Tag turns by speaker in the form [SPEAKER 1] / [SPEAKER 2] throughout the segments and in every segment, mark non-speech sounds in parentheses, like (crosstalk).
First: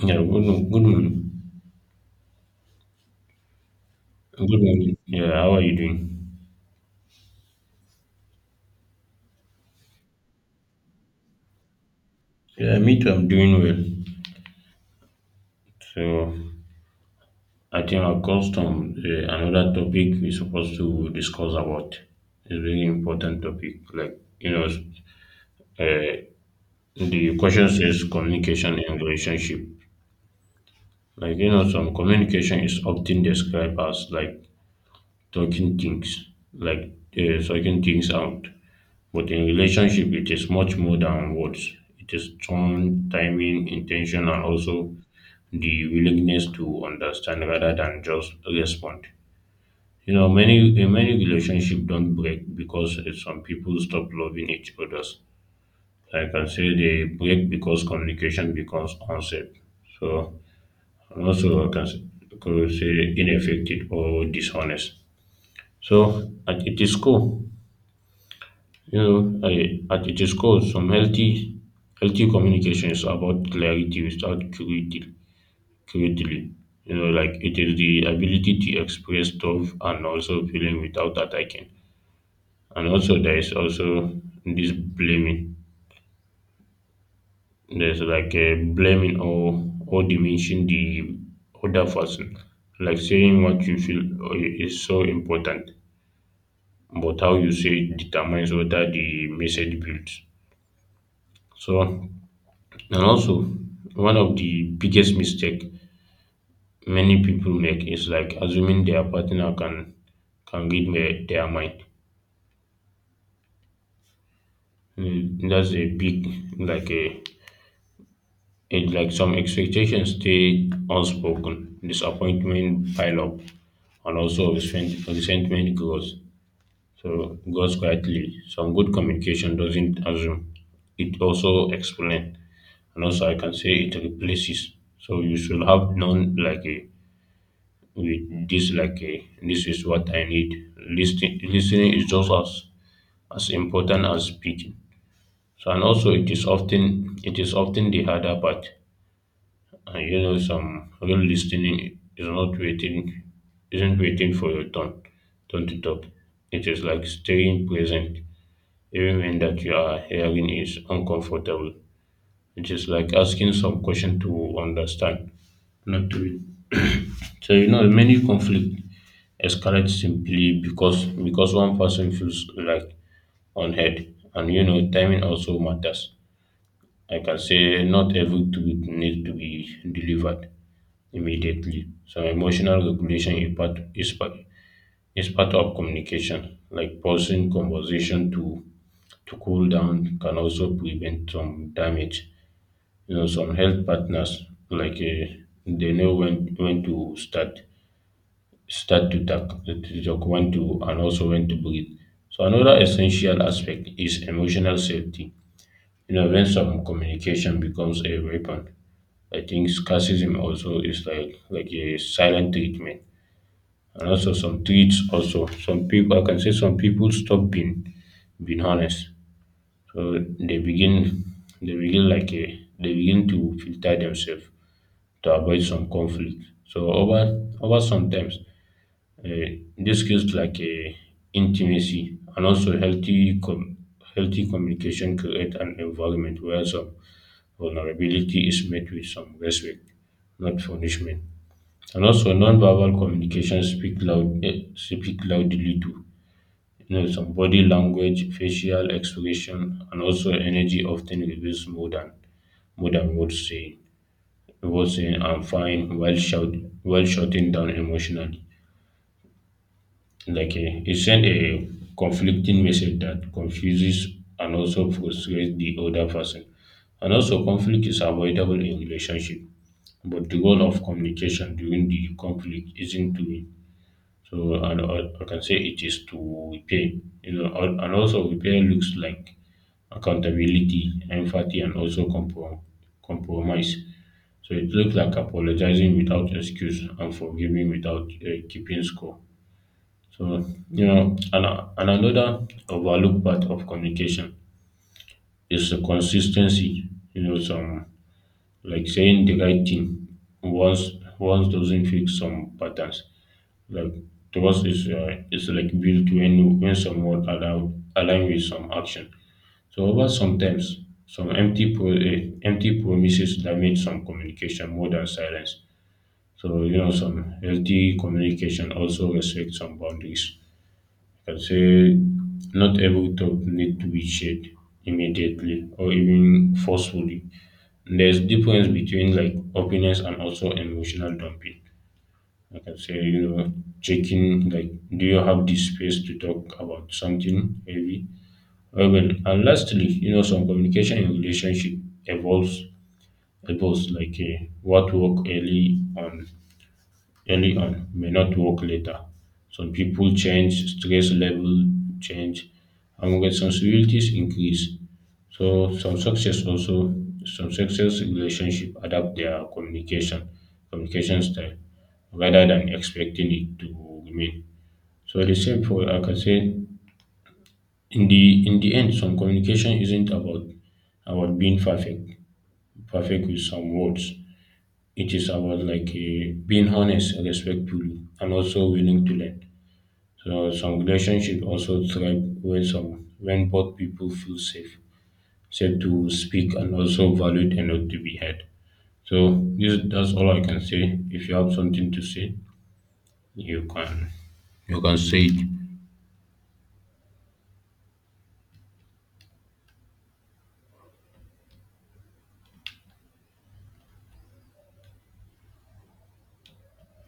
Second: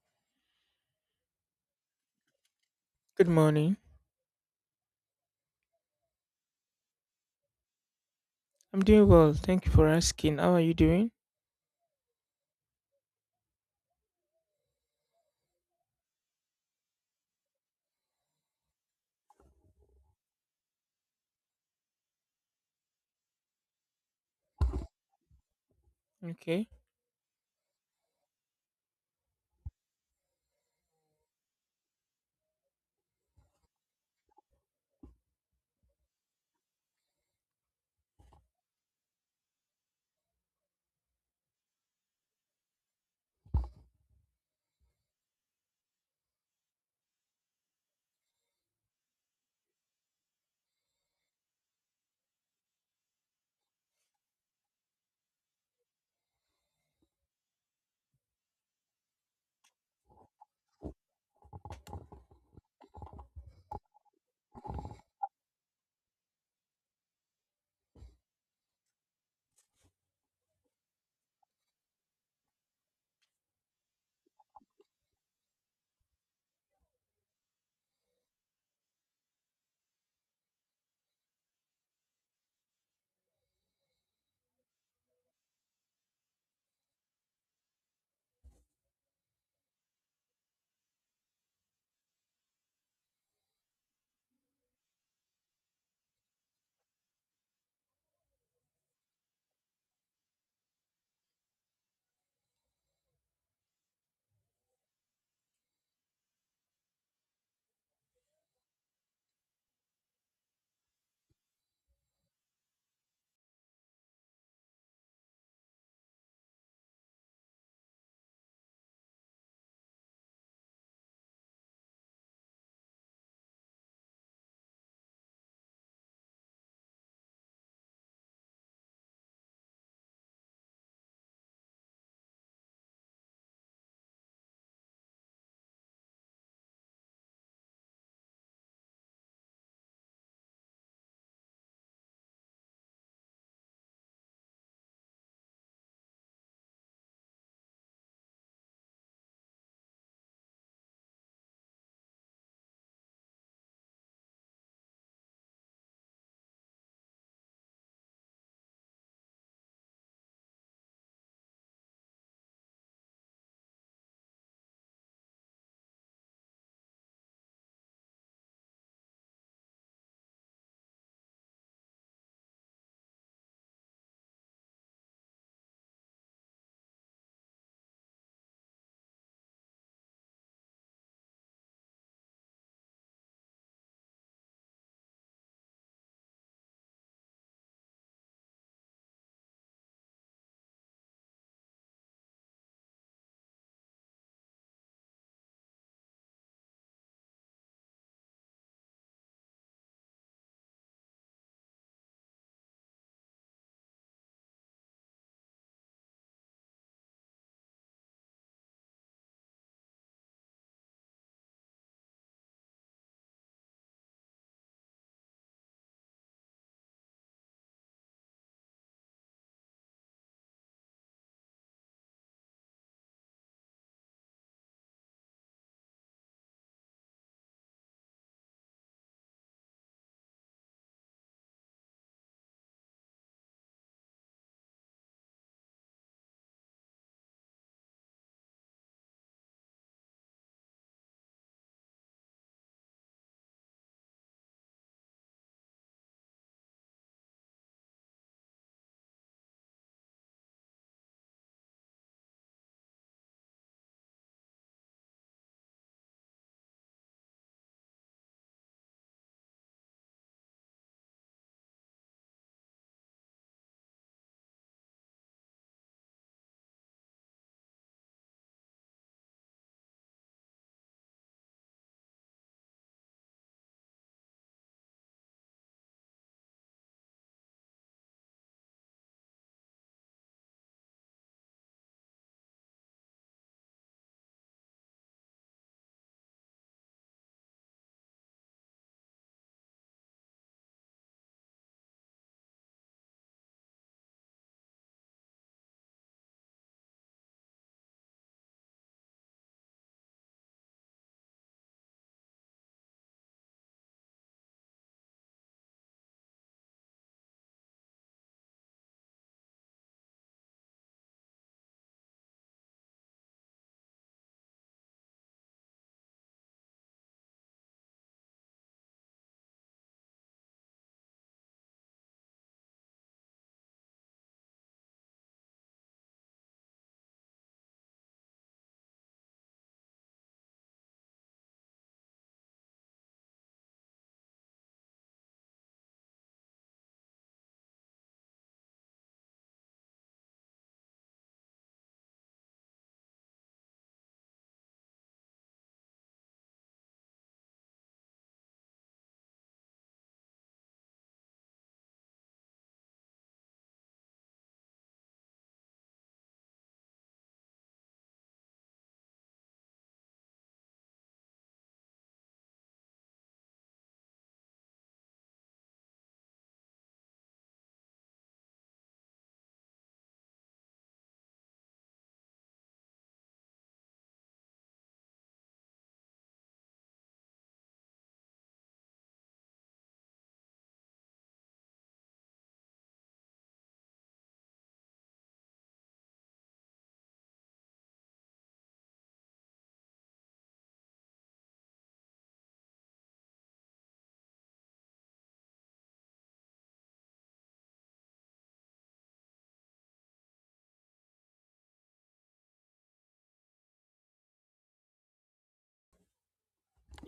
[SPEAKER 1] Yeah, good, good morning.
[SPEAKER 2] Good morning.
[SPEAKER 1] Good one. Yeah, how are you doing?
[SPEAKER 2] I'm doing well. Thank you for asking. How are you doing?
[SPEAKER 1] Yeah, me too, I'm doing well. So, I think another topic we're supposed to discuss about is really important topic. Like, you know, uh,
[SPEAKER 2] Okay.
[SPEAKER 1] the question says communication in relationship. Like, you know, some communication is often described as like talking things, talking things out. But in relationship, it is much more than words. It is tone, timing, intention, and also the willingness to understand rather than just respond. You know, many relationships don't break because some people stop loving each other. I can say they break because communication becomes unsafe. So, and also I could say ineffective or dishonest. So at its core, at its core, some healthy communication is about clarity without cruelty. You know, like it is the ability to express stuff and also feeling without attacking. And also, there is also this blaming. There's like a blaming or diminishing the other person. Like saying what you feel is so important, but how you say it determines whether the message builds. So, and also, one of the biggest mistake many people make is like assuming their partner can read their mind. Mm, that's a big like a it like some expectations stay unspoken, disappointment pile up, and also resentment grows. So grows quietly. Some good communication doesn't assume; it also explains and also I can say it replaces. So you should have known like a with this like a, this is what I need. Listening is just as important as speaking. So and also it is often the harder part. And you know some real listening is not waiting isn't waiting for your turn to talk. It is like staying present even when that you are hearing is uncomfortable. It is like asking some question to understand, not to read. (clears throat) So you know, many conflict escalate simply because one person feels like unheard, and you know, timing also matters. I can say not every tweet needs to be delivered immediately. So emotional regulation is part of communication. Like pausing conversation to cool down can also prevent some damage. You know, some health partners like they know when to start to talk when to and also when to breathe. So another essential aspect is emotional safety. You know, when some communication becomes a weapon, I think scarcism also is like a silent treatment. And also some treats also some people, I can say, some people stop being honest. So they begin to filter themselves to avoid some conflict. So over sometimes uh, these skills like intimacy and also healthy communication create an environment where some vulnerability is met with some respect, not punishment. And also, non verbal communication speak loudly too. You know, some body language, facial expression, and also energy often reveals more than words, saying was I'm fine while shout while shutting down emotionally. Like it sent a conflicting message that confuses and also frustrates the other person. And also conflict is avoidable in relationship, but the goal of communication during the conflict isn't to, I can say, it is to repair. You know, and also repair looks like accountability, empathy, and also compromise. So it looks like apologizing without excuse and forgiving without keeping score. So you know, and another overlooked part of communication is the consistency. You know, some like saying the right thing once once doesn't fix some patterns. Like trust is like built when some word allow align with some action. So over sometimes some empty promises damage some communication more than silence. So you know some healthy communication also respect some boundaries. I can say not every talk need to be shared immediately or even forcefully. There's difference between like openness and also emotional dumping. I can say, you know, checking like, do you have the space to talk about something heavy? Oh, well, and lastly, you know, some communication in relationship evolves, evolves like what work early on may not work later. Some people change, stress level change, and responsibilities increase. So some success relationship adapt their communication style rather than expecting it to remain. So the same for, I can say, in the end, some communication isn't about being perfect with some words. It is about like being honest, and respectful, and also willing to learn. So some relationship also thrive when some when both people feel safe to speak and also valued enough to be heard. So this that's all I can say. If you have something to say, you can you can say it.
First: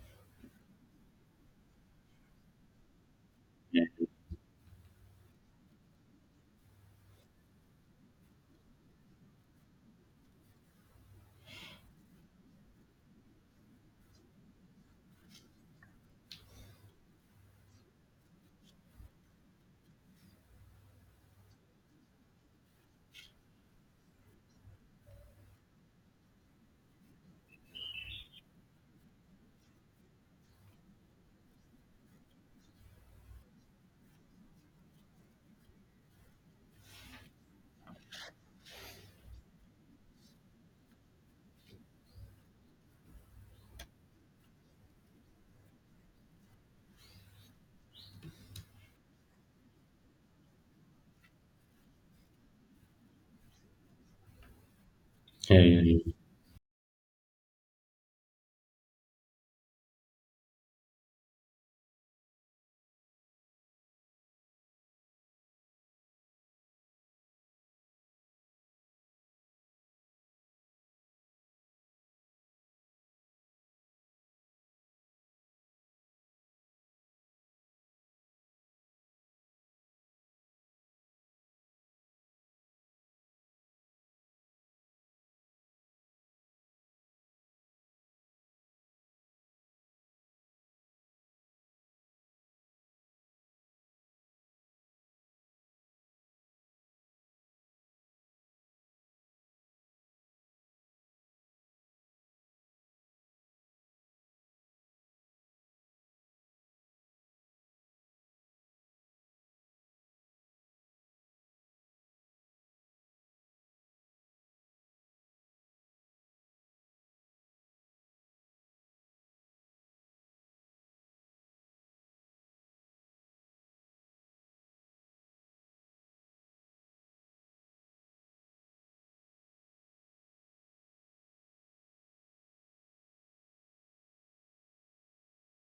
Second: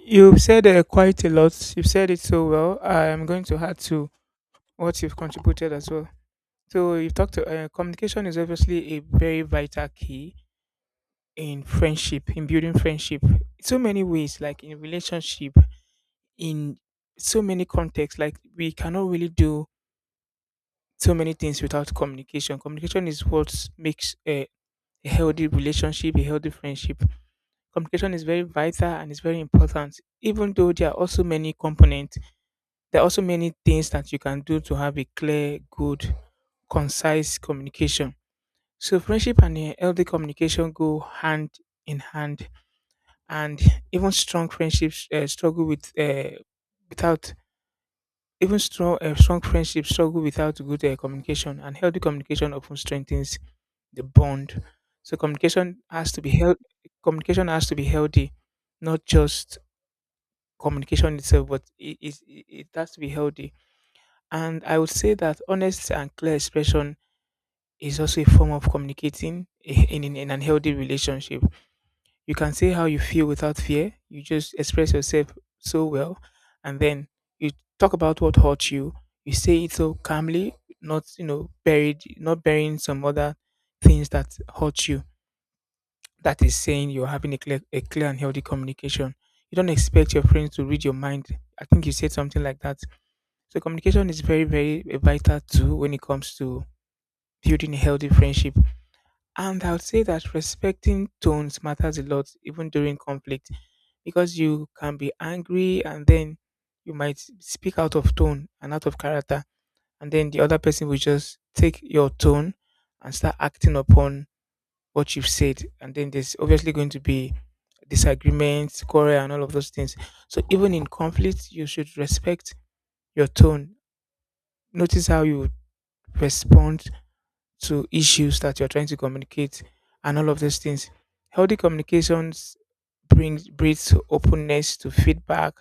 [SPEAKER 2] You've said quite a lot. You've said it so well. I am going to add to what you've contributed as well. So you've talked. Communication is obviously a very vital key in friendship, in building friendship. So many ways, like in relationship, in so many contexts. Like we cannot really do so many things without communication. Communication is what makes a healthy relationship, a healthy friendship. Communication is very vital and it's very important. Even though there are also many components, there are also many things that you can do to have a clear, good, concise communication. So friendship and a healthy communication go hand in hand, and even strong friendships struggle with without even strong friendships struggle without good communication. And healthy communication often strengthens the bond. So
[SPEAKER 1] Yeah,
[SPEAKER 2] communication
[SPEAKER 1] yeah,
[SPEAKER 2] has
[SPEAKER 1] yeah.
[SPEAKER 2] to be held. Communication has to be healthy, not just communication itself, but it has to be healthy. And I would say that honest and clear expression is also a form of communicating in an healthy relationship. You can say how you feel without fear, you just express yourself so well, and then you talk about what hurt you, you say it so calmly, not, you know, buried, not burying some other things that hurt you. That is saying you're having a clear and healthy communication. You don't expect your friends to read your mind. I think you said something like that. So communication is very a vital tool when it comes to building a healthy friendship. And I would say that respecting tones matters a lot, even during conflict, because you can be angry and then you might speak out of tone and out of character, and then the other person will just take your tone and start acting upon what you've said, and then there's obviously going to be disagreements, quarrel, and all of those things. So even in conflict, you should respect your tone. Notice how you respond to issues that you're trying to communicate and all of those things. Healthy communications brings breeds openness to feedback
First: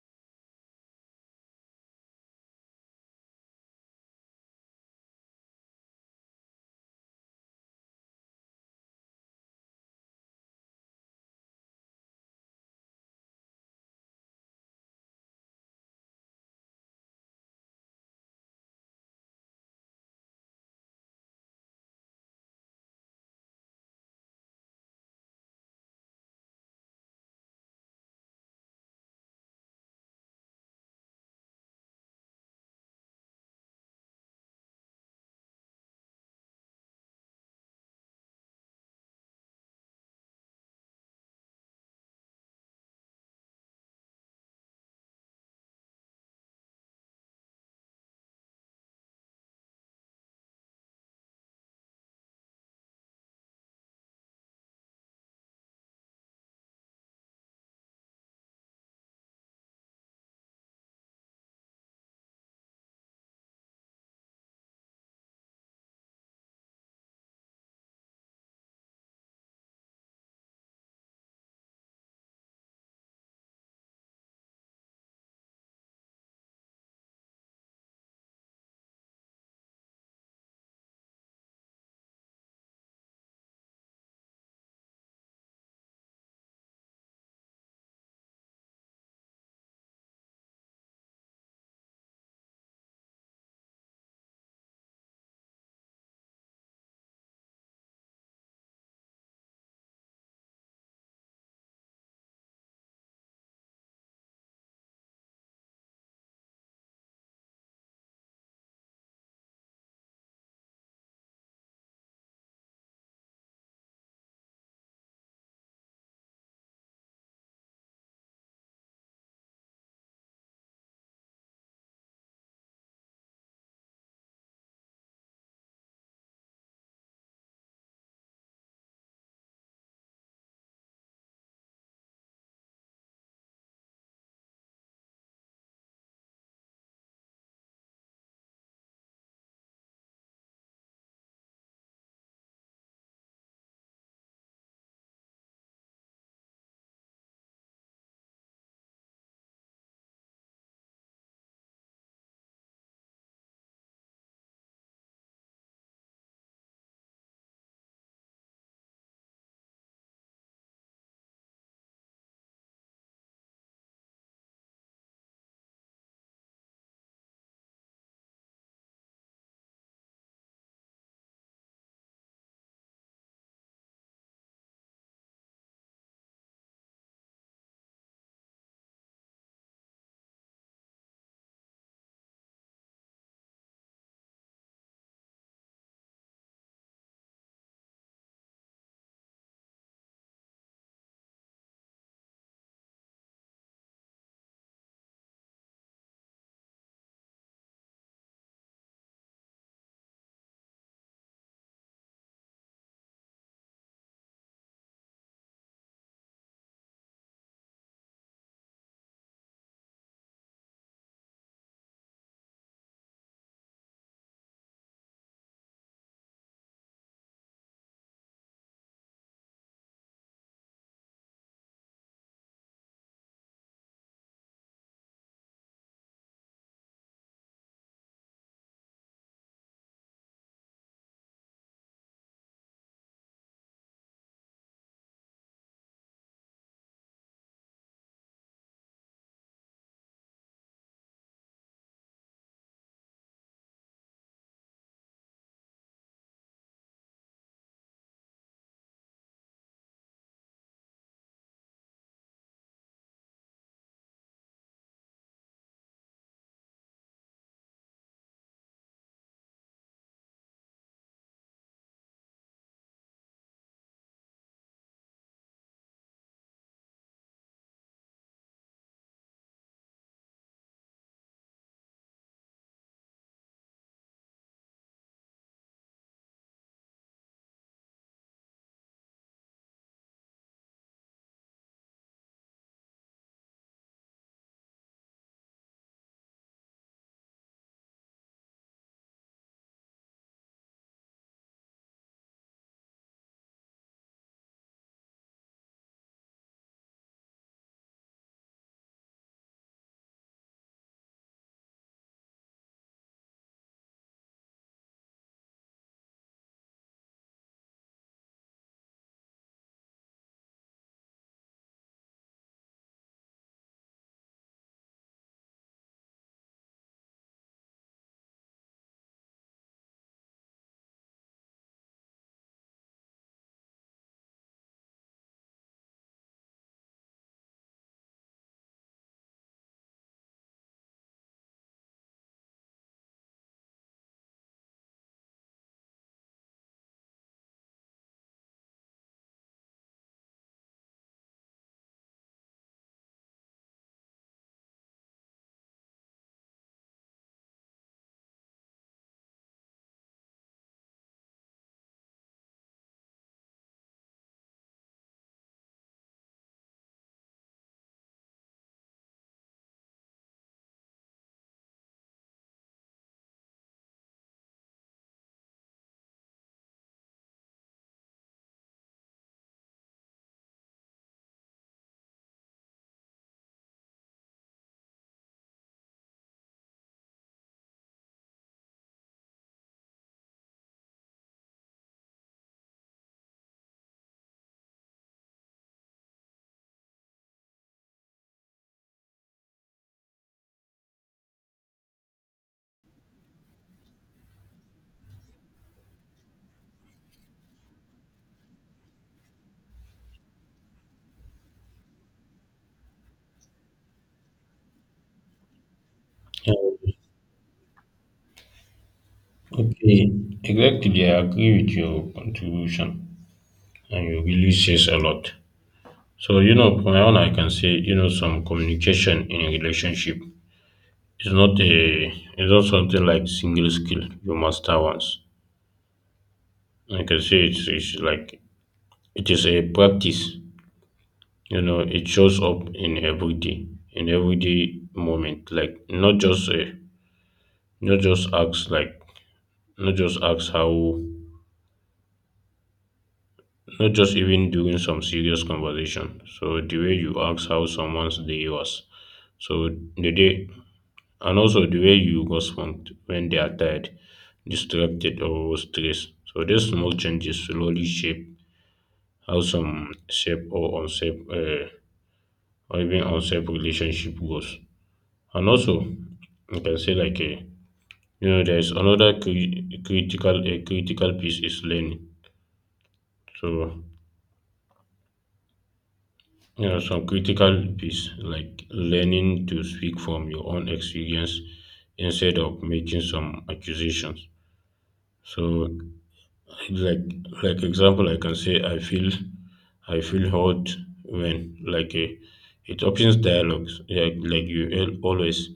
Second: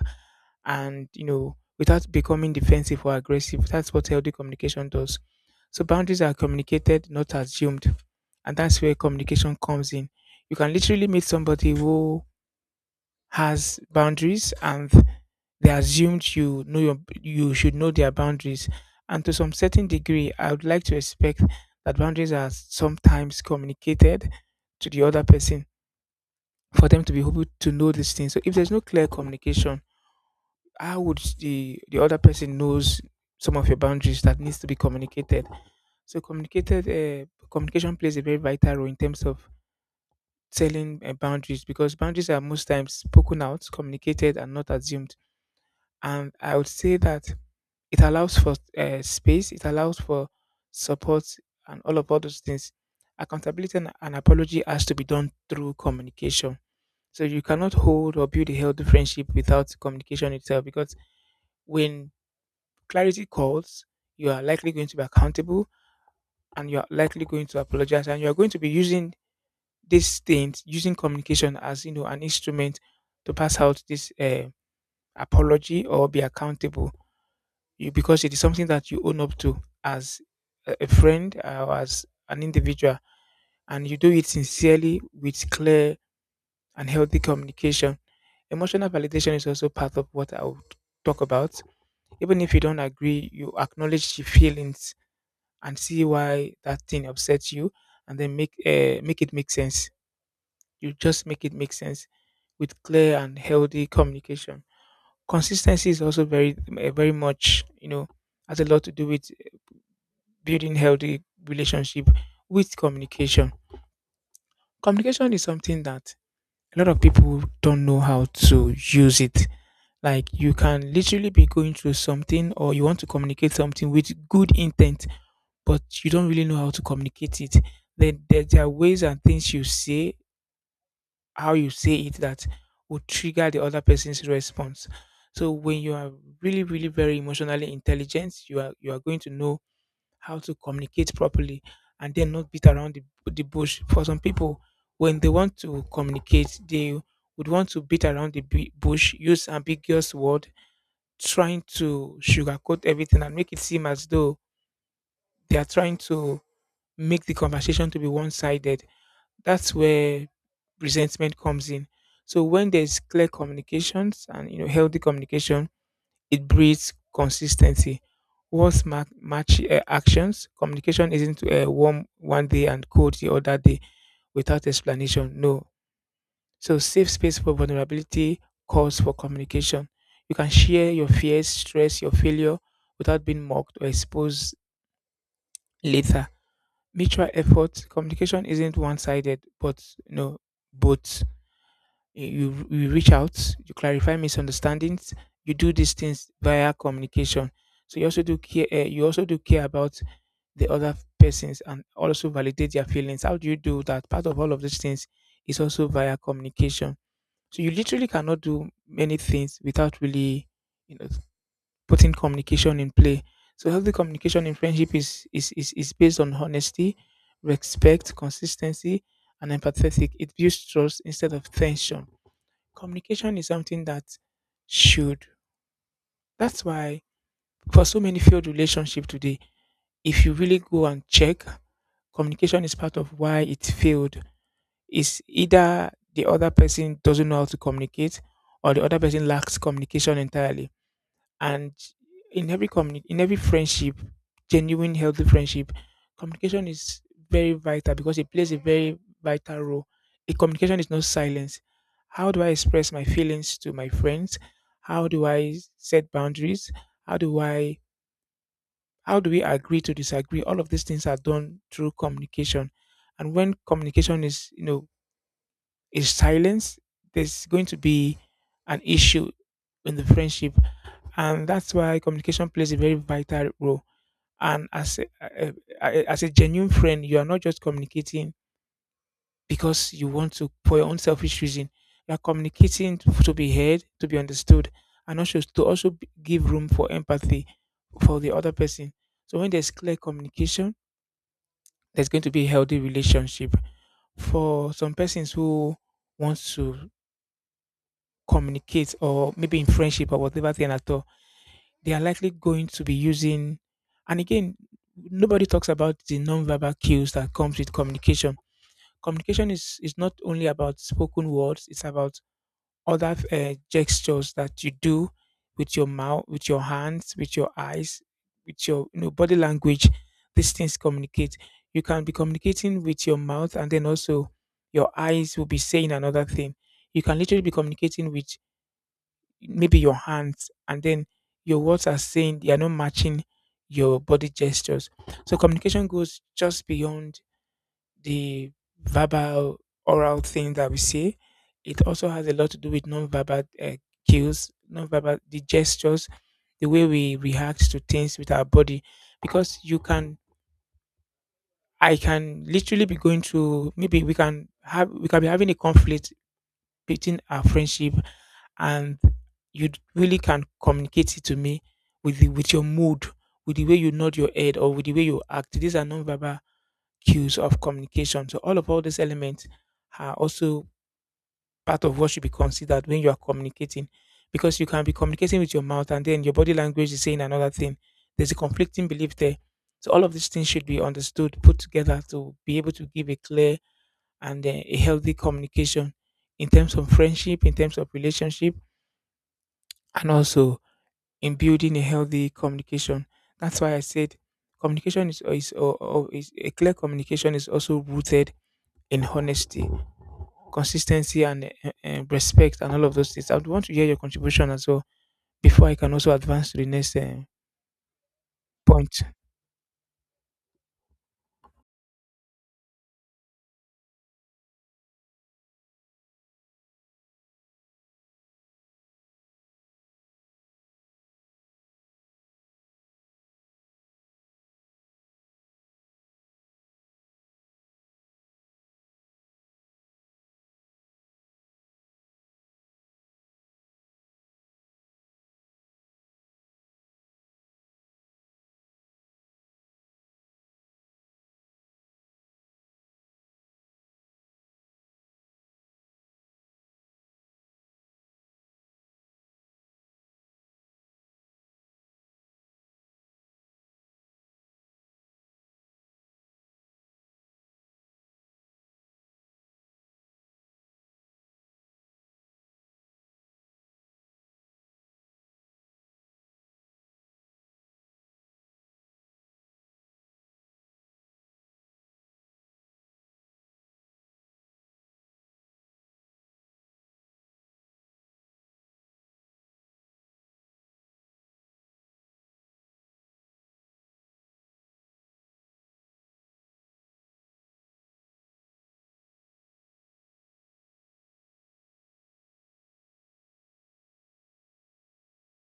[SPEAKER 2] and you know without becoming defensive or aggressive. That's what healthy communication does. So boundaries are communicated, not assumed. And that's where communication comes in. You can literally meet somebody who has boundaries and they assumed you know your you should know their boundaries. And to some certain degree, I would like to expect that boundaries are sometimes communicated to the other person for them to be able to know these things. So if there's no clear communication, how would the other person knows some of your boundaries that needs to be communicated? So communicated communication plays a very vital role in terms of telling boundaries, because boundaries are most times spoken out, communicated, and not assumed. And I would say that it allows for space, it allows for support and all those things. Accountability and an apology has to be done through communication. So you cannot hold or build a healthy friendship without communication itself, because when clarity calls, you are likely going to be accountable and you are likely going to apologize and you are going to be using these things, using communication as you know an instrument to pass out this apology or be accountable, you, because it is something that you own up to as a friend or as an individual, and you do it sincerely with clear and healthy communication. Emotional validation is also part of what I would talk about. Even if you don't agree, you acknowledge your feelings and see why that thing upsets you, and then make it make sense. You just make it make sense with clear and healthy communication. Consistency is also very much, you know, has a lot to do with building healthy relationship with communication. Communication is something that a lot of people don't know how to use it. Like you can literally be going through something or you want to communicate something with good intent, but you don't really know how to communicate it. Then there are ways and things you say, how you say it, that will trigger the other person's response. So when you are really very emotionally intelligent, you are going to know how to communicate properly and then not beat around the bush. For some people, when they want to communicate, they would want to beat around the bush, use ambiguous word, trying to sugarcoat everything and make it seem as though they are trying to make the conversation to be one-sided. That's where resentment comes in. So when there's clear communications and you know healthy communication, it breeds consistency. What's match actions? Communication isn't warm one day and cold the other day without explanation. No. So, safe space for vulnerability calls for communication. You can share your fears, stress, your failure without being mocked or exposed later. Mutual effort. Communication isn't one sided, but no, both you, you reach out, you clarify misunderstandings, you do these things via communication. So you also do care. You also do care about the other persons and also validate their feelings. How do you do that? Part of all of these things is also via communication. So you literally cannot do many things without really, you know, putting communication in play. So healthy communication in friendship is based on honesty, respect, consistency, and empathetic. It builds trust instead of tension. Communication is something that should. That's why, for so many failed relationships today, if you really go and check, communication is part of why it failed. It's either the other person doesn't know how to communicate or the other person lacks communication entirely. And in every in every friendship, genuine healthy friendship, communication is very vital because it plays a very vital role. A communication is not silence. How do I express my feelings to my friends? How do I set boundaries? How do i how do we agree to disagree? All of these things are done through communication. And when communication is, you know, is silence, there's going to be an issue in the friendship, and that's why communication plays a very vital role. And as a- as a genuine friend, you are not just communicating because you want to for your own selfish reason. You are communicating to be heard, to be understood, and also to also give room for empathy for the other person. So when there's clear communication, there's going to be a healthy relationship. For some persons who want to communicate or maybe in friendship or whatever thing at all, they are likely going to be using. And again, nobody talks about the non-verbal cues that comes with communication. Communication is not only about spoken words, it's about other gestures that you do with your mouth, with your hands, with your eyes, with your, you know, body language. These things communicate. You can be communicating with your mouth and then also your eyes will be saying another thing. You can literally be communicating with maybe your hands and then your words are saying, they are not matching your body gestures. So communication goes just beyond the verbal, oral thing that we say. It also has a lot to do with non-verbal cues, non-verbal the gestures, the way we react to things with our body, because you can. I can literally be going through. Maybe we can be having a conflict anticipating our friendship, and you really can communicate it to me with with your mood, with the way you nod your head or with the way you act. These are non-verbal cues of communication. So all these elements are also part of what should be considered when you are communicating, because you can be communicating with your mouth and then your body language is saying another thing. There's a conflicting belief there. So all of these things should be understood, put together to be able to give a clear and a healthy communication in terms of friendship, in terms of relationship, and also in building a healthy communication. That's why I said communication is, or is a clear communication is also rooted in honesty, consistency, and respect, and all of those things. I would want to hear your contribution as well before I can also advance
[SPEAKER 1] Yeah.
[SPEAKER 2] to the next point.
[SPEAKER 1] Okay, exactly. I agree with your contribution, and you really says a lot. So you know, from my own, I can say you know some communication in a relationship is not a it's not something like single skill you master once. Like I can say it's like it is a practice. You know, it shows up in every day, in everyday moment. Like not just a, not just acts like not just acts how not just even during some serious conversation. So the way you ask how someone's day was, so the day and also the way you respond when they are tired, distracted or stressed. So these small changes slowly shape how some shape or unshape uh, or even outside relationship goals. And also, you can say like a you know there's critical a critical piece is learning. So you know some critical piece like learning to speak from your own experience instead of making some accusations. So like like example, I can say I feel hurt when like a it opens dialogues like always.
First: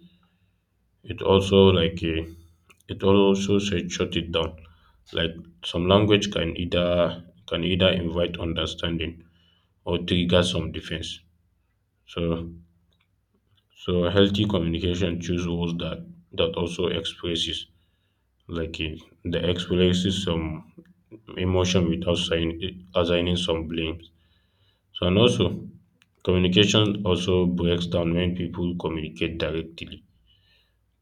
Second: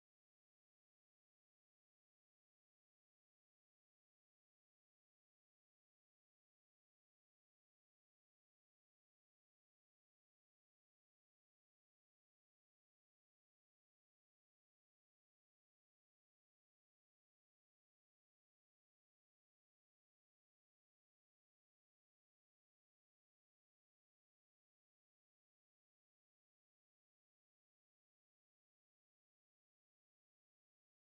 [SPEAKER 1] It also like a, it also said shut it down. Like some language can either invite understanding or trigger some defense. So so healthy communication choose words that that also expresses like the expresses some emotion without assigning some blame. So and also communication also breaks down when people communicate directly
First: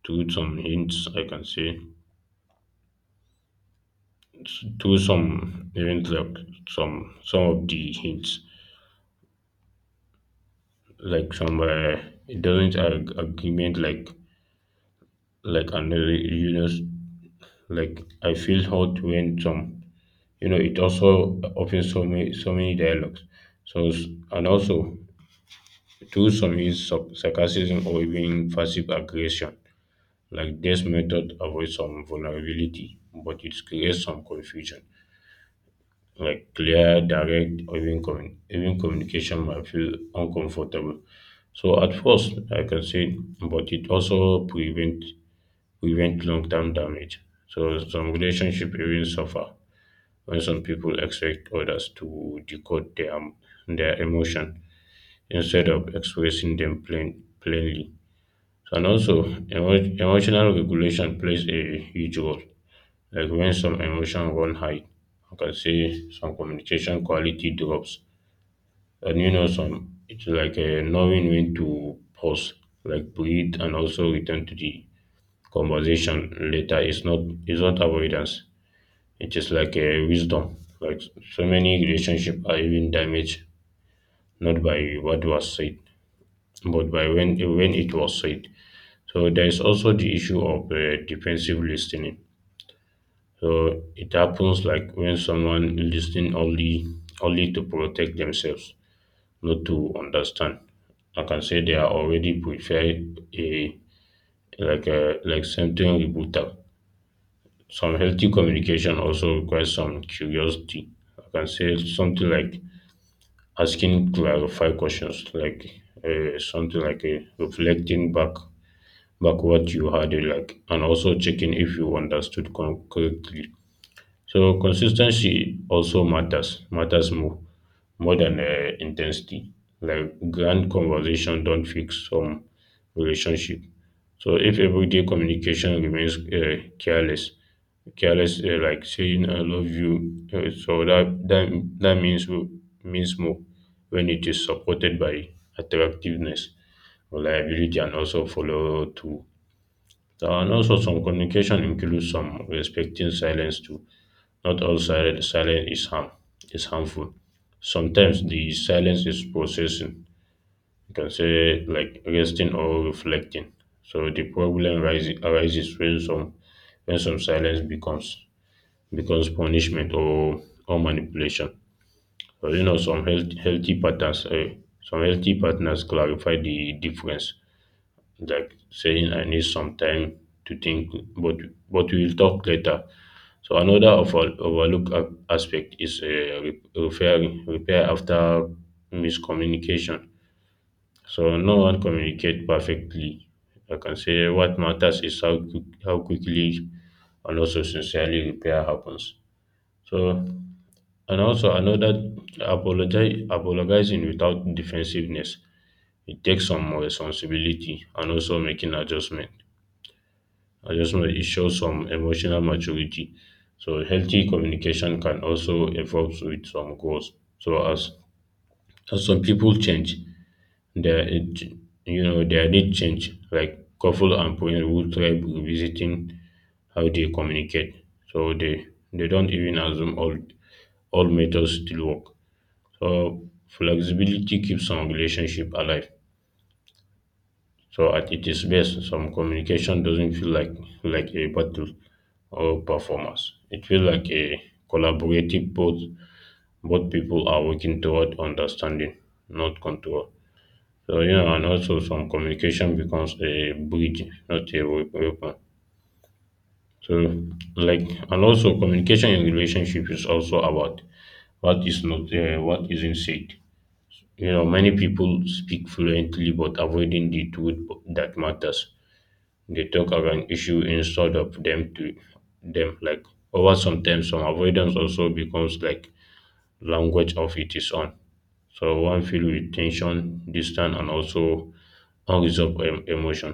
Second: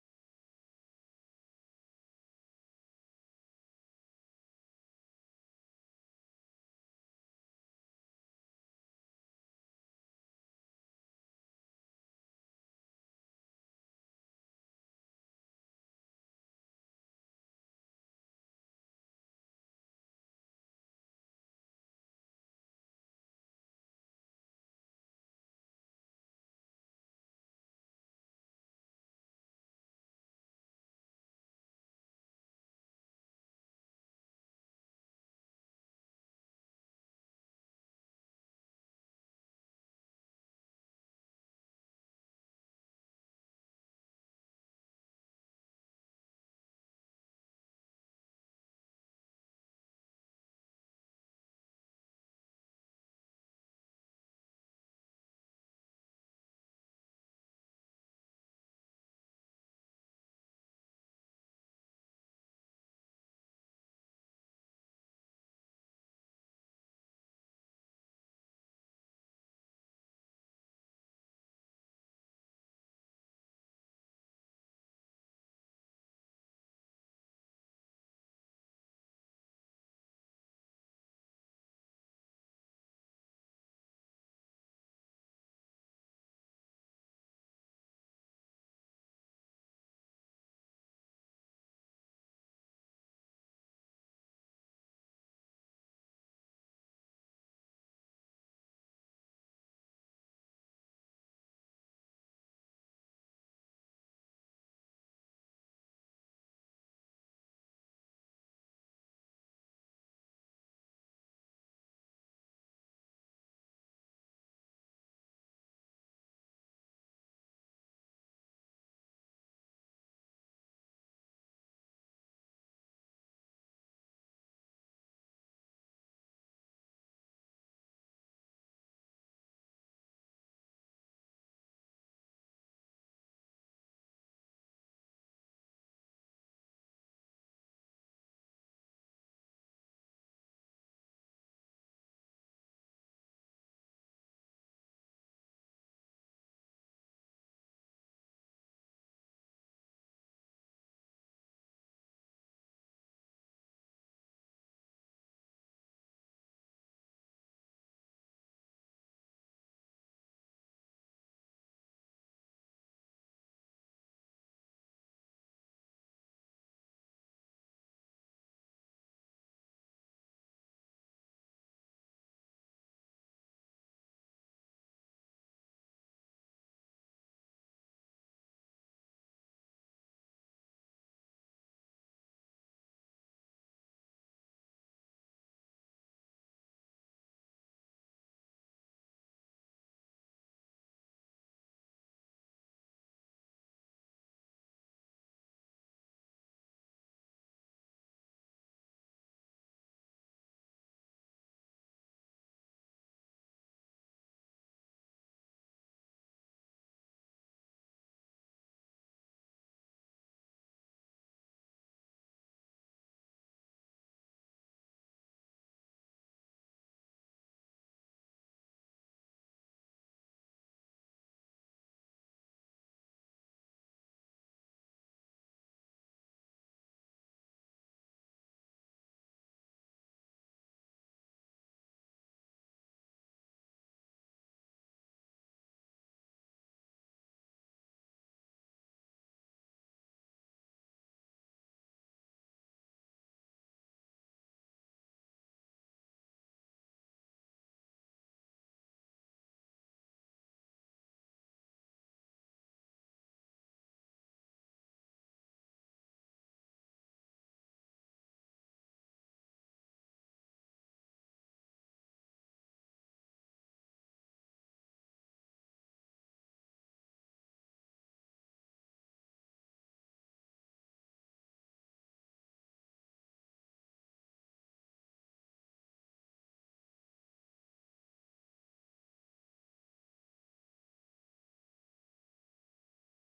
[SPEAKER 1] through some hints, I can say, through some even like some of the hints like some it doesn't agreement like another you know like I feel hot when some you know it also opens so many so many dialogues so s- and also through some is sarcasm or even passive aggression, like this method avoids some vulnerability but it creates some confusion. Like clear, direct, or even, even communication might feel uncomfortable. So at first, I can say, but it also prevent long term damage. So some relationship even suffer when some people expect others to decode their emotion instead of expressing them plainly. So, and also, emotional regulation plays a huge role. Like when some emotion run high, I can say some communication quality drops. And you know, some it's like a knowing when to pause, like breathe, and also return to the conversation later. It's not avoidance. It is like a wisdom. Like so many relationships are even damaged not by what was said, but by when it was said. So there is also the issue of defensive listening. So it happens like when someone listening only only to protect themselves, not to understand. I can say they are already prefer a a like something rebuttal. Some healthy communication also requires some curiosity. I can say something like asking clarify questions, like something like reflecting back what you had like, and also checking if you understood correctly. So consistency also matters more than intensity. Like grand conversation don't fix some relationship. So if everyday communication remains careless, careless like saying I love you, that means more when it is supported by attractiveness, reliability, and also follow through. And also some communication includes some respecting silence too. Not all silent silence is harmful. Sometimes the silence is processing. You can say like resting or reflecting. So the arises when some silence becomes punishment or manipulation. So you know healthy patterns some healthy partners clarify the difference. Like saying I need some time to think, but but we will talk later. So another overlooked aspect is repair after miscommunication. So no one communicate perfectly. I can say what matters is how how quickly and also sincerely repair happens. So and also another apologize apologizing without defensiveness. It takes some responsibility and also making adjustment. I just know it shows some emotional maturity. So healthy communication can also evolve with some goals. So as some people change, their it- you know their need change. Like couple and parents will try revisiting how they communicate. So they don't even assume all methods still work. So flexibility keeps some relationship alive. So at its best, some communication doesn't feel like a battle or performance. It feels like a collaborative. Both people are working toward understanding, not control. So you know, and also some communication becomes a bridge, not a weapon. So like and also communication in relationship is also about what is not what isn't said. You know, many people speak fluently but avoiding the truth that matters. They talk around issue instead of them to them. Like over some time, some avoidance also becomes like language of it is on. So one filled with tension, distance, and also unresolved emotion.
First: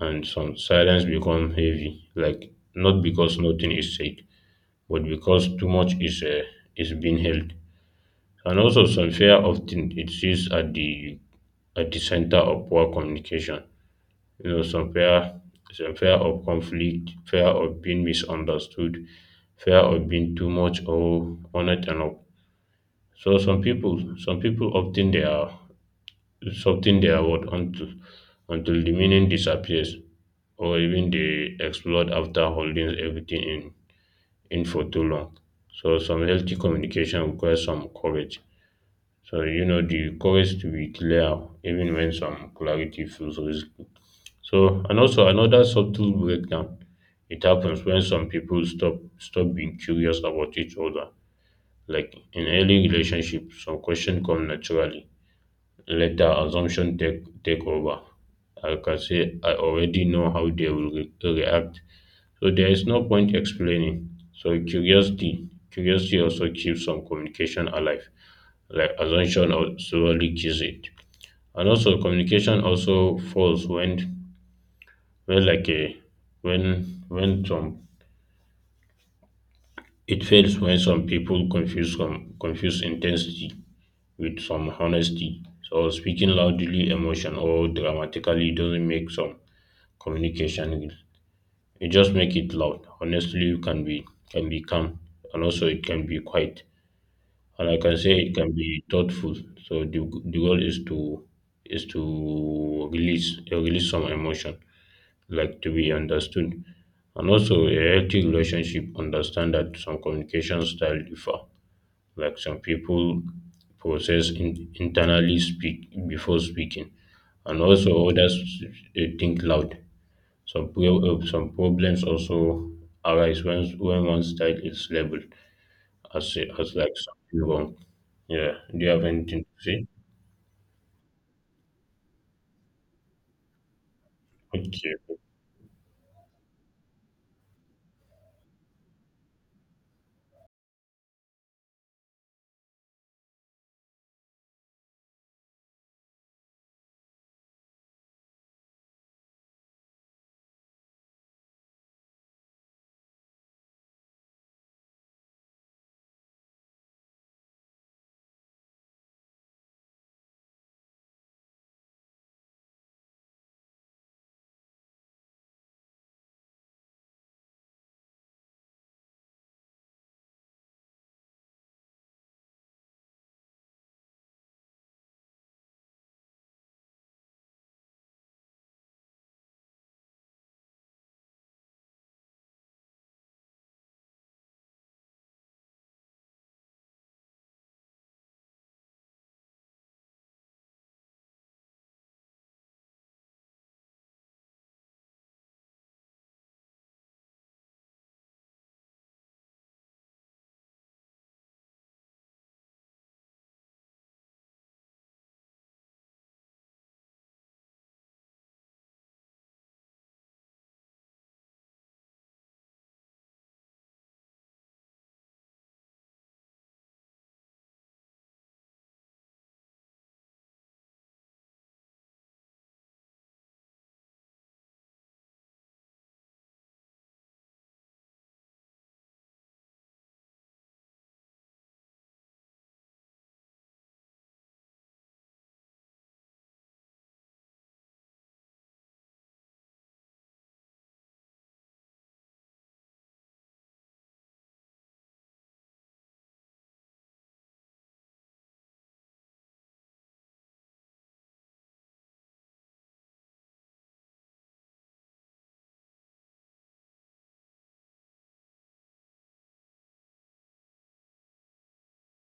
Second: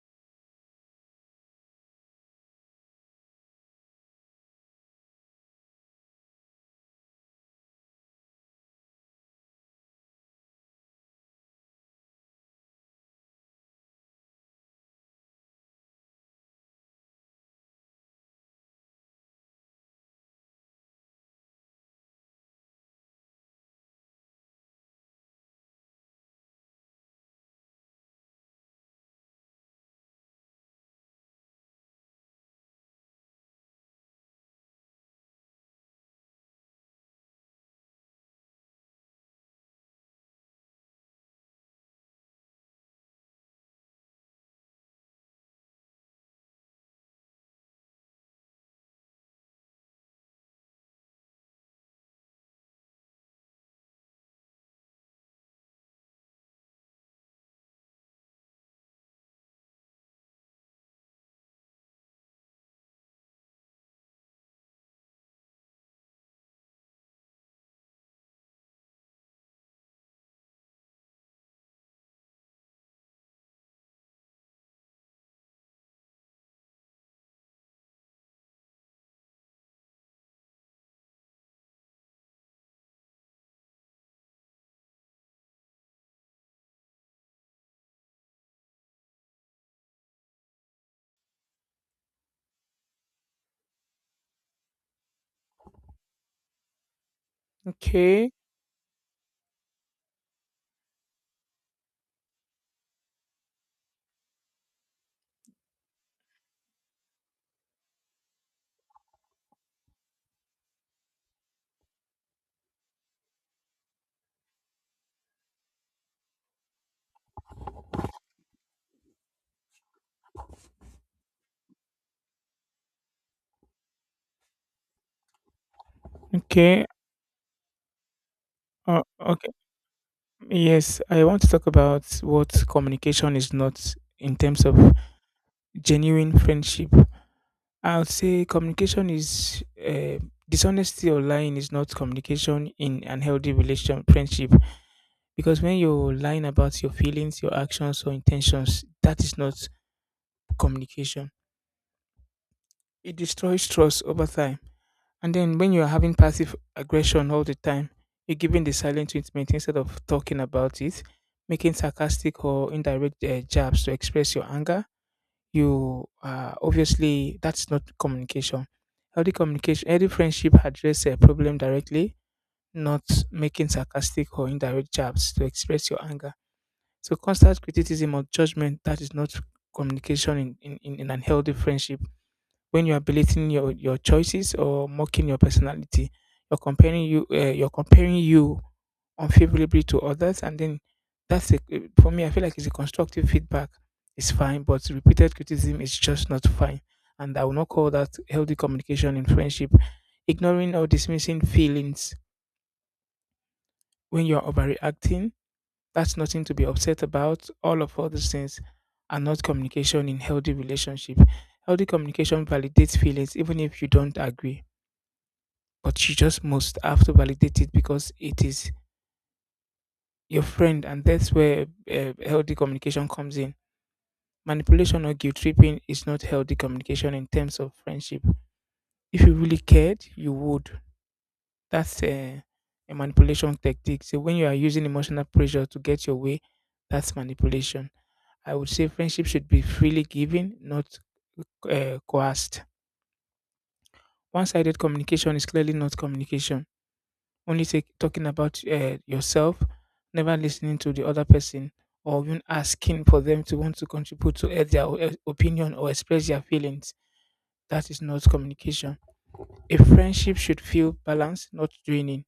[SPEAKER 1] And some silence become heavy, like not because nothing is said, but because too much is being held. And also some fear often it sits at the center of poor communication. You know some fear of conflict, fear of being misunderstood, fear of being too much or not enough. So some people often they are something they are what until the meaning disappears or even they explode after holding everything in for too long. So some healthy communication requires some courage. So, you know, the courage to be clear even when some clarity feels risky. So, and also another subtle breakdown. It happens when some people stop being curious about each other. Like in early relationship, some question come naturally. Later, assumption take over. I can say I already know how they will react. So there is no point explaining. So curiosity also keeps some communication alive. Like assumption also kills it. And also communication also falls when like a when some it fails when some people confuse intensity with some honesty. So speaking loudly, emotion or dramatically doesn't make some communication real. You just make it loud. Honestly, you can be calm, and also it can be quiet, and like I can say
[SPEAKER 2] Okay,
[SPEAKER 1] it can be thoughtful. So the goal is to release some emotion, like to be understood, and also a healthy relationship. Understand that some communication style differ. Like some people process internally speak before speaking, and also others think loud. Some, some problems also arise when one style is labeled as
[SPEAKER 2] okay,
[SPEAKER 1] like something wrong. Yeah. Do you have anything
[SPEAKER 2] okay.
[SPEAKER 1] to say?
[SPEAKER 2] Yes, I want to talk about what communication is not in terms of
[SPEAKER 1] Okay.
[SPEAKER 2] genuine friendship. I will say communication is dishonesty or lying is not communication in unhealthy relation friendship because when you're lying about your feelings, your actions or intentions, that is not communication. It destroys trust over time. And then when you are having passive aggression all the time, you're giving the silent treatment instead of talking about it, making sarcastic or indirect jabs to express your anger, you obviously that's not communication. Healthy communication, healthy friendship address a problem directly, not making sarcastic or indirect jabs to express your anger. So constant criticism or judgment, that is not communication in an healthy friendship, when you are belating your choices or mocking your personality, you're comparing you're comparing you unfavorably to others, and then that's for me I feel like it's a constructive feedback, it's fine, but repeated criticism is just not fine, and I will not call that healthy communication in friendship. Ignoring or dismissing feelings, when you're overreacting, that's nothing to be upset about, all of other things are not communication in healthy relationship. Healthy communication validates feelings even if you don't agree, but you just must have to validate it, because it is your friend, and that's where healthy communication comes in. Manipulation or guilt tripping is not healthy communication in terms of friendship. If you really cared, you would. That's a manipulation tactic. So when you are using emotional pressure to get your way, that's manipulation. I would say friendship should be freely given, not coerced. One sided communication is clearly not communication, talking about yourself, never listening to the other person, or even asking for them to want to contribute to add their opinion or express their feelings. That is not communication. A friendship should feel balanced, not draining.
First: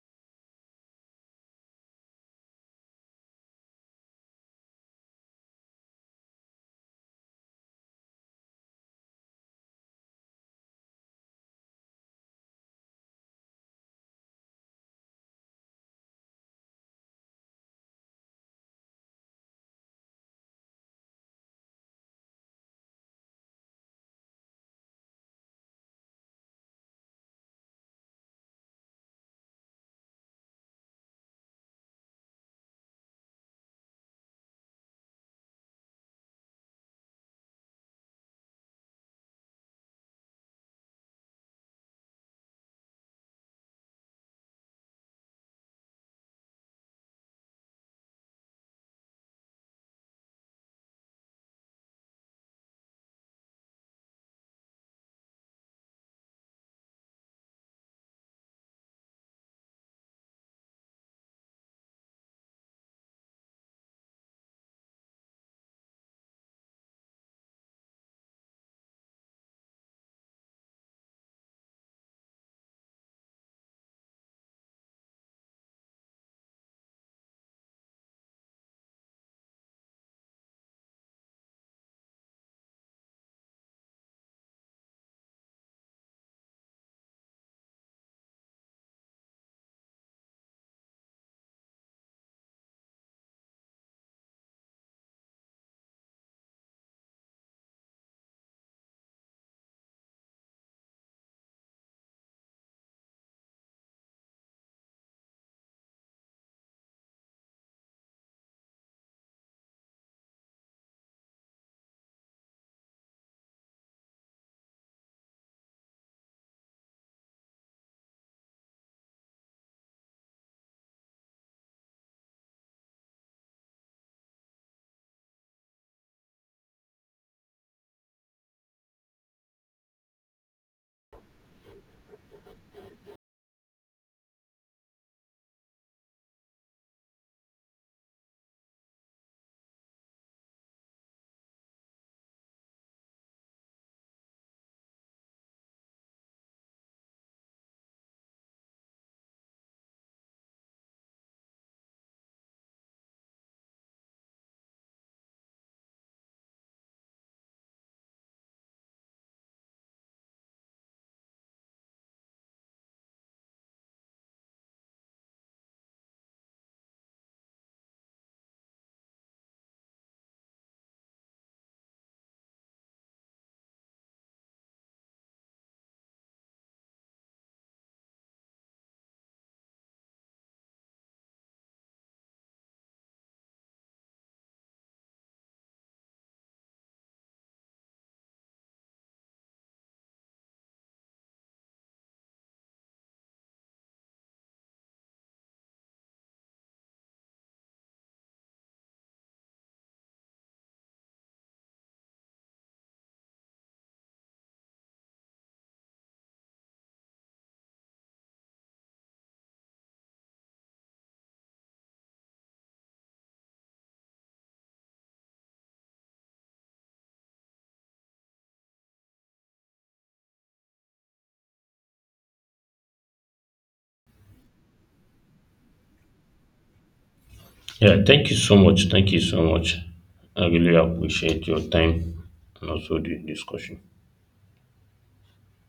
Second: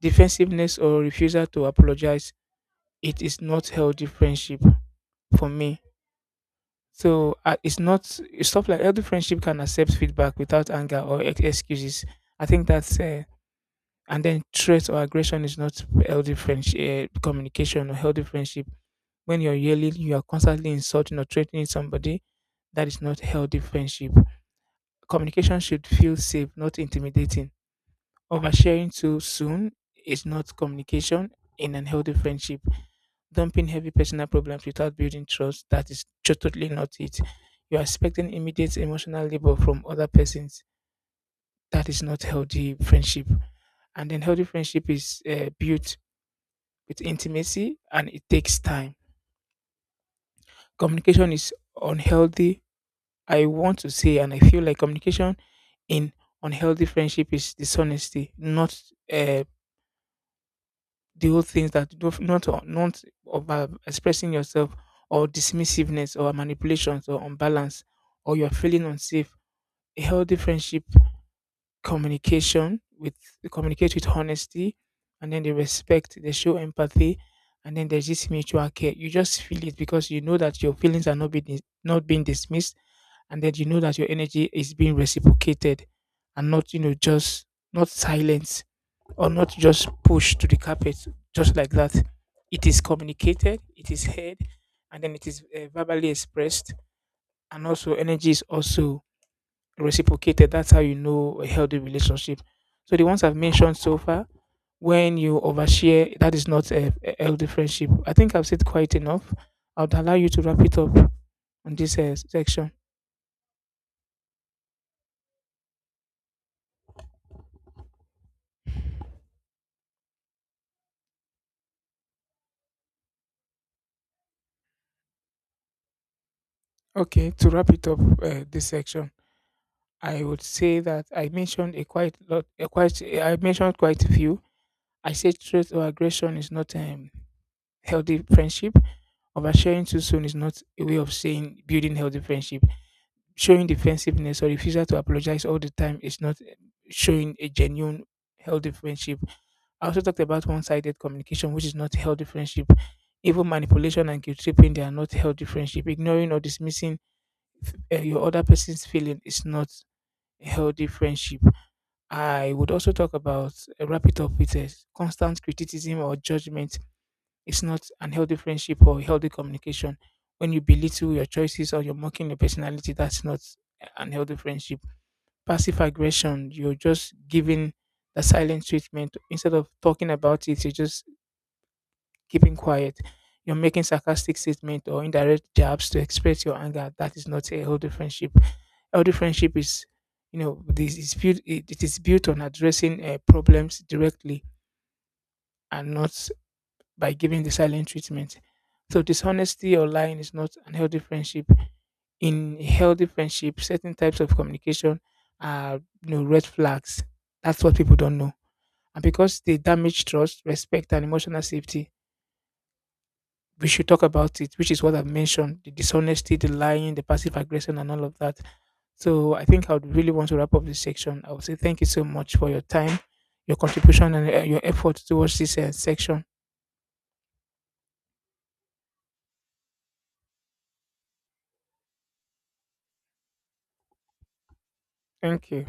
[SPEAKER 2] Defensiveness or refusal to apologize, it is not healthy friendship for me. So it's not it's stuff like healthy friendship can accept feedback without anger or excuses. I think that's and then threat or aggression is not healthy friendship communication or healthy friendship. When you're yelling, you are constantly insulting or threatening somebody, that is not healthy friendship. Communication should feel safe, not intimidating. Oversharing too soon is not communication in an healthy friendship. Dumping heavy personal problems without building trust, that is totally not it. You are expecting immediate emotional labor from other persons, that is not healthy friendship. And then healthy friendship is built with intimacy, and it takes time. Communication is unhealthy, I want to say, and I feel like communication in unhealthy friendship is dishonesty, not uh, the whole things that do not, not over expressing yourself, or dismissiveness, or manipulations, or unbalance, or you're feeling unsafe. A healthy friendship communication with, they communicate with honesty, and then they respect, they show empathy, and then there's this mutual care. You just feel it, because you know that your feelings are not being not being dismissed, and then you know that your energy is being reciprocated, and not, you know, just not silenced, or not just pushed to the carpet, just like that. It is communicated, it is heard, and then it is verbally expressed, and also energy is also reciprocated. That's how you know a healthy relationship. So the ones I've mentioned so far, when you overshare, that is not a healthy friendship. I think I've said quite enough. I'd allow you to wrap it up on this section. Okay, to wrap it up, this section, I would say that I mentioned a quite lot, I mentioned quite a few. I said threat or aggression is not healthy friendship. Oversharing too soon is not a way of saying building healthy friendship. Showing defensiveness or refusal to apologize all the time is not showing a genuine healthy friendship. I also talked about one-sided communication, which is not healthy friendship. Even manipulation and guilt tripping, they are not healthy friendship. Ignoring or dismissing your other person's feeling is not a healthy friendship. I would also talk about, wrap it up with constant criticism or judgment. It's not an healthy friendship or healthy communication. When you belittle your choices or you're mocking your personality, that's not an healthy friendship. Passive aggression, you're just giving the silent treatment instead of talking about it. You're just keeping quiet. You're making sarcastic statement or indirect jabs to express your anger. That is not a healthy friendship. Healthy friendship is, you know, this is built. It is built on addressing problems directly, and not by giving the silent treatment. So dishonesty or lying is not an healthy friendship. In a healthy friendship, certain types of communication are, you know, red flags. That's what people don't know. And because they damage trust, respect, and emotional safety, we should talk about it, which is what I've mentioned: the dishonesty, the lying, the passive aggression, and all of that. So I think I would really want to wrap up this section. I would say thank you so much for your time, your contribution, and your effort towards this section.
[SPEAKER 1] Yeah. Thank you so much. Thank you so much. I really appreciate your time and also the discussion.
[SPEAKER 2] Thank you.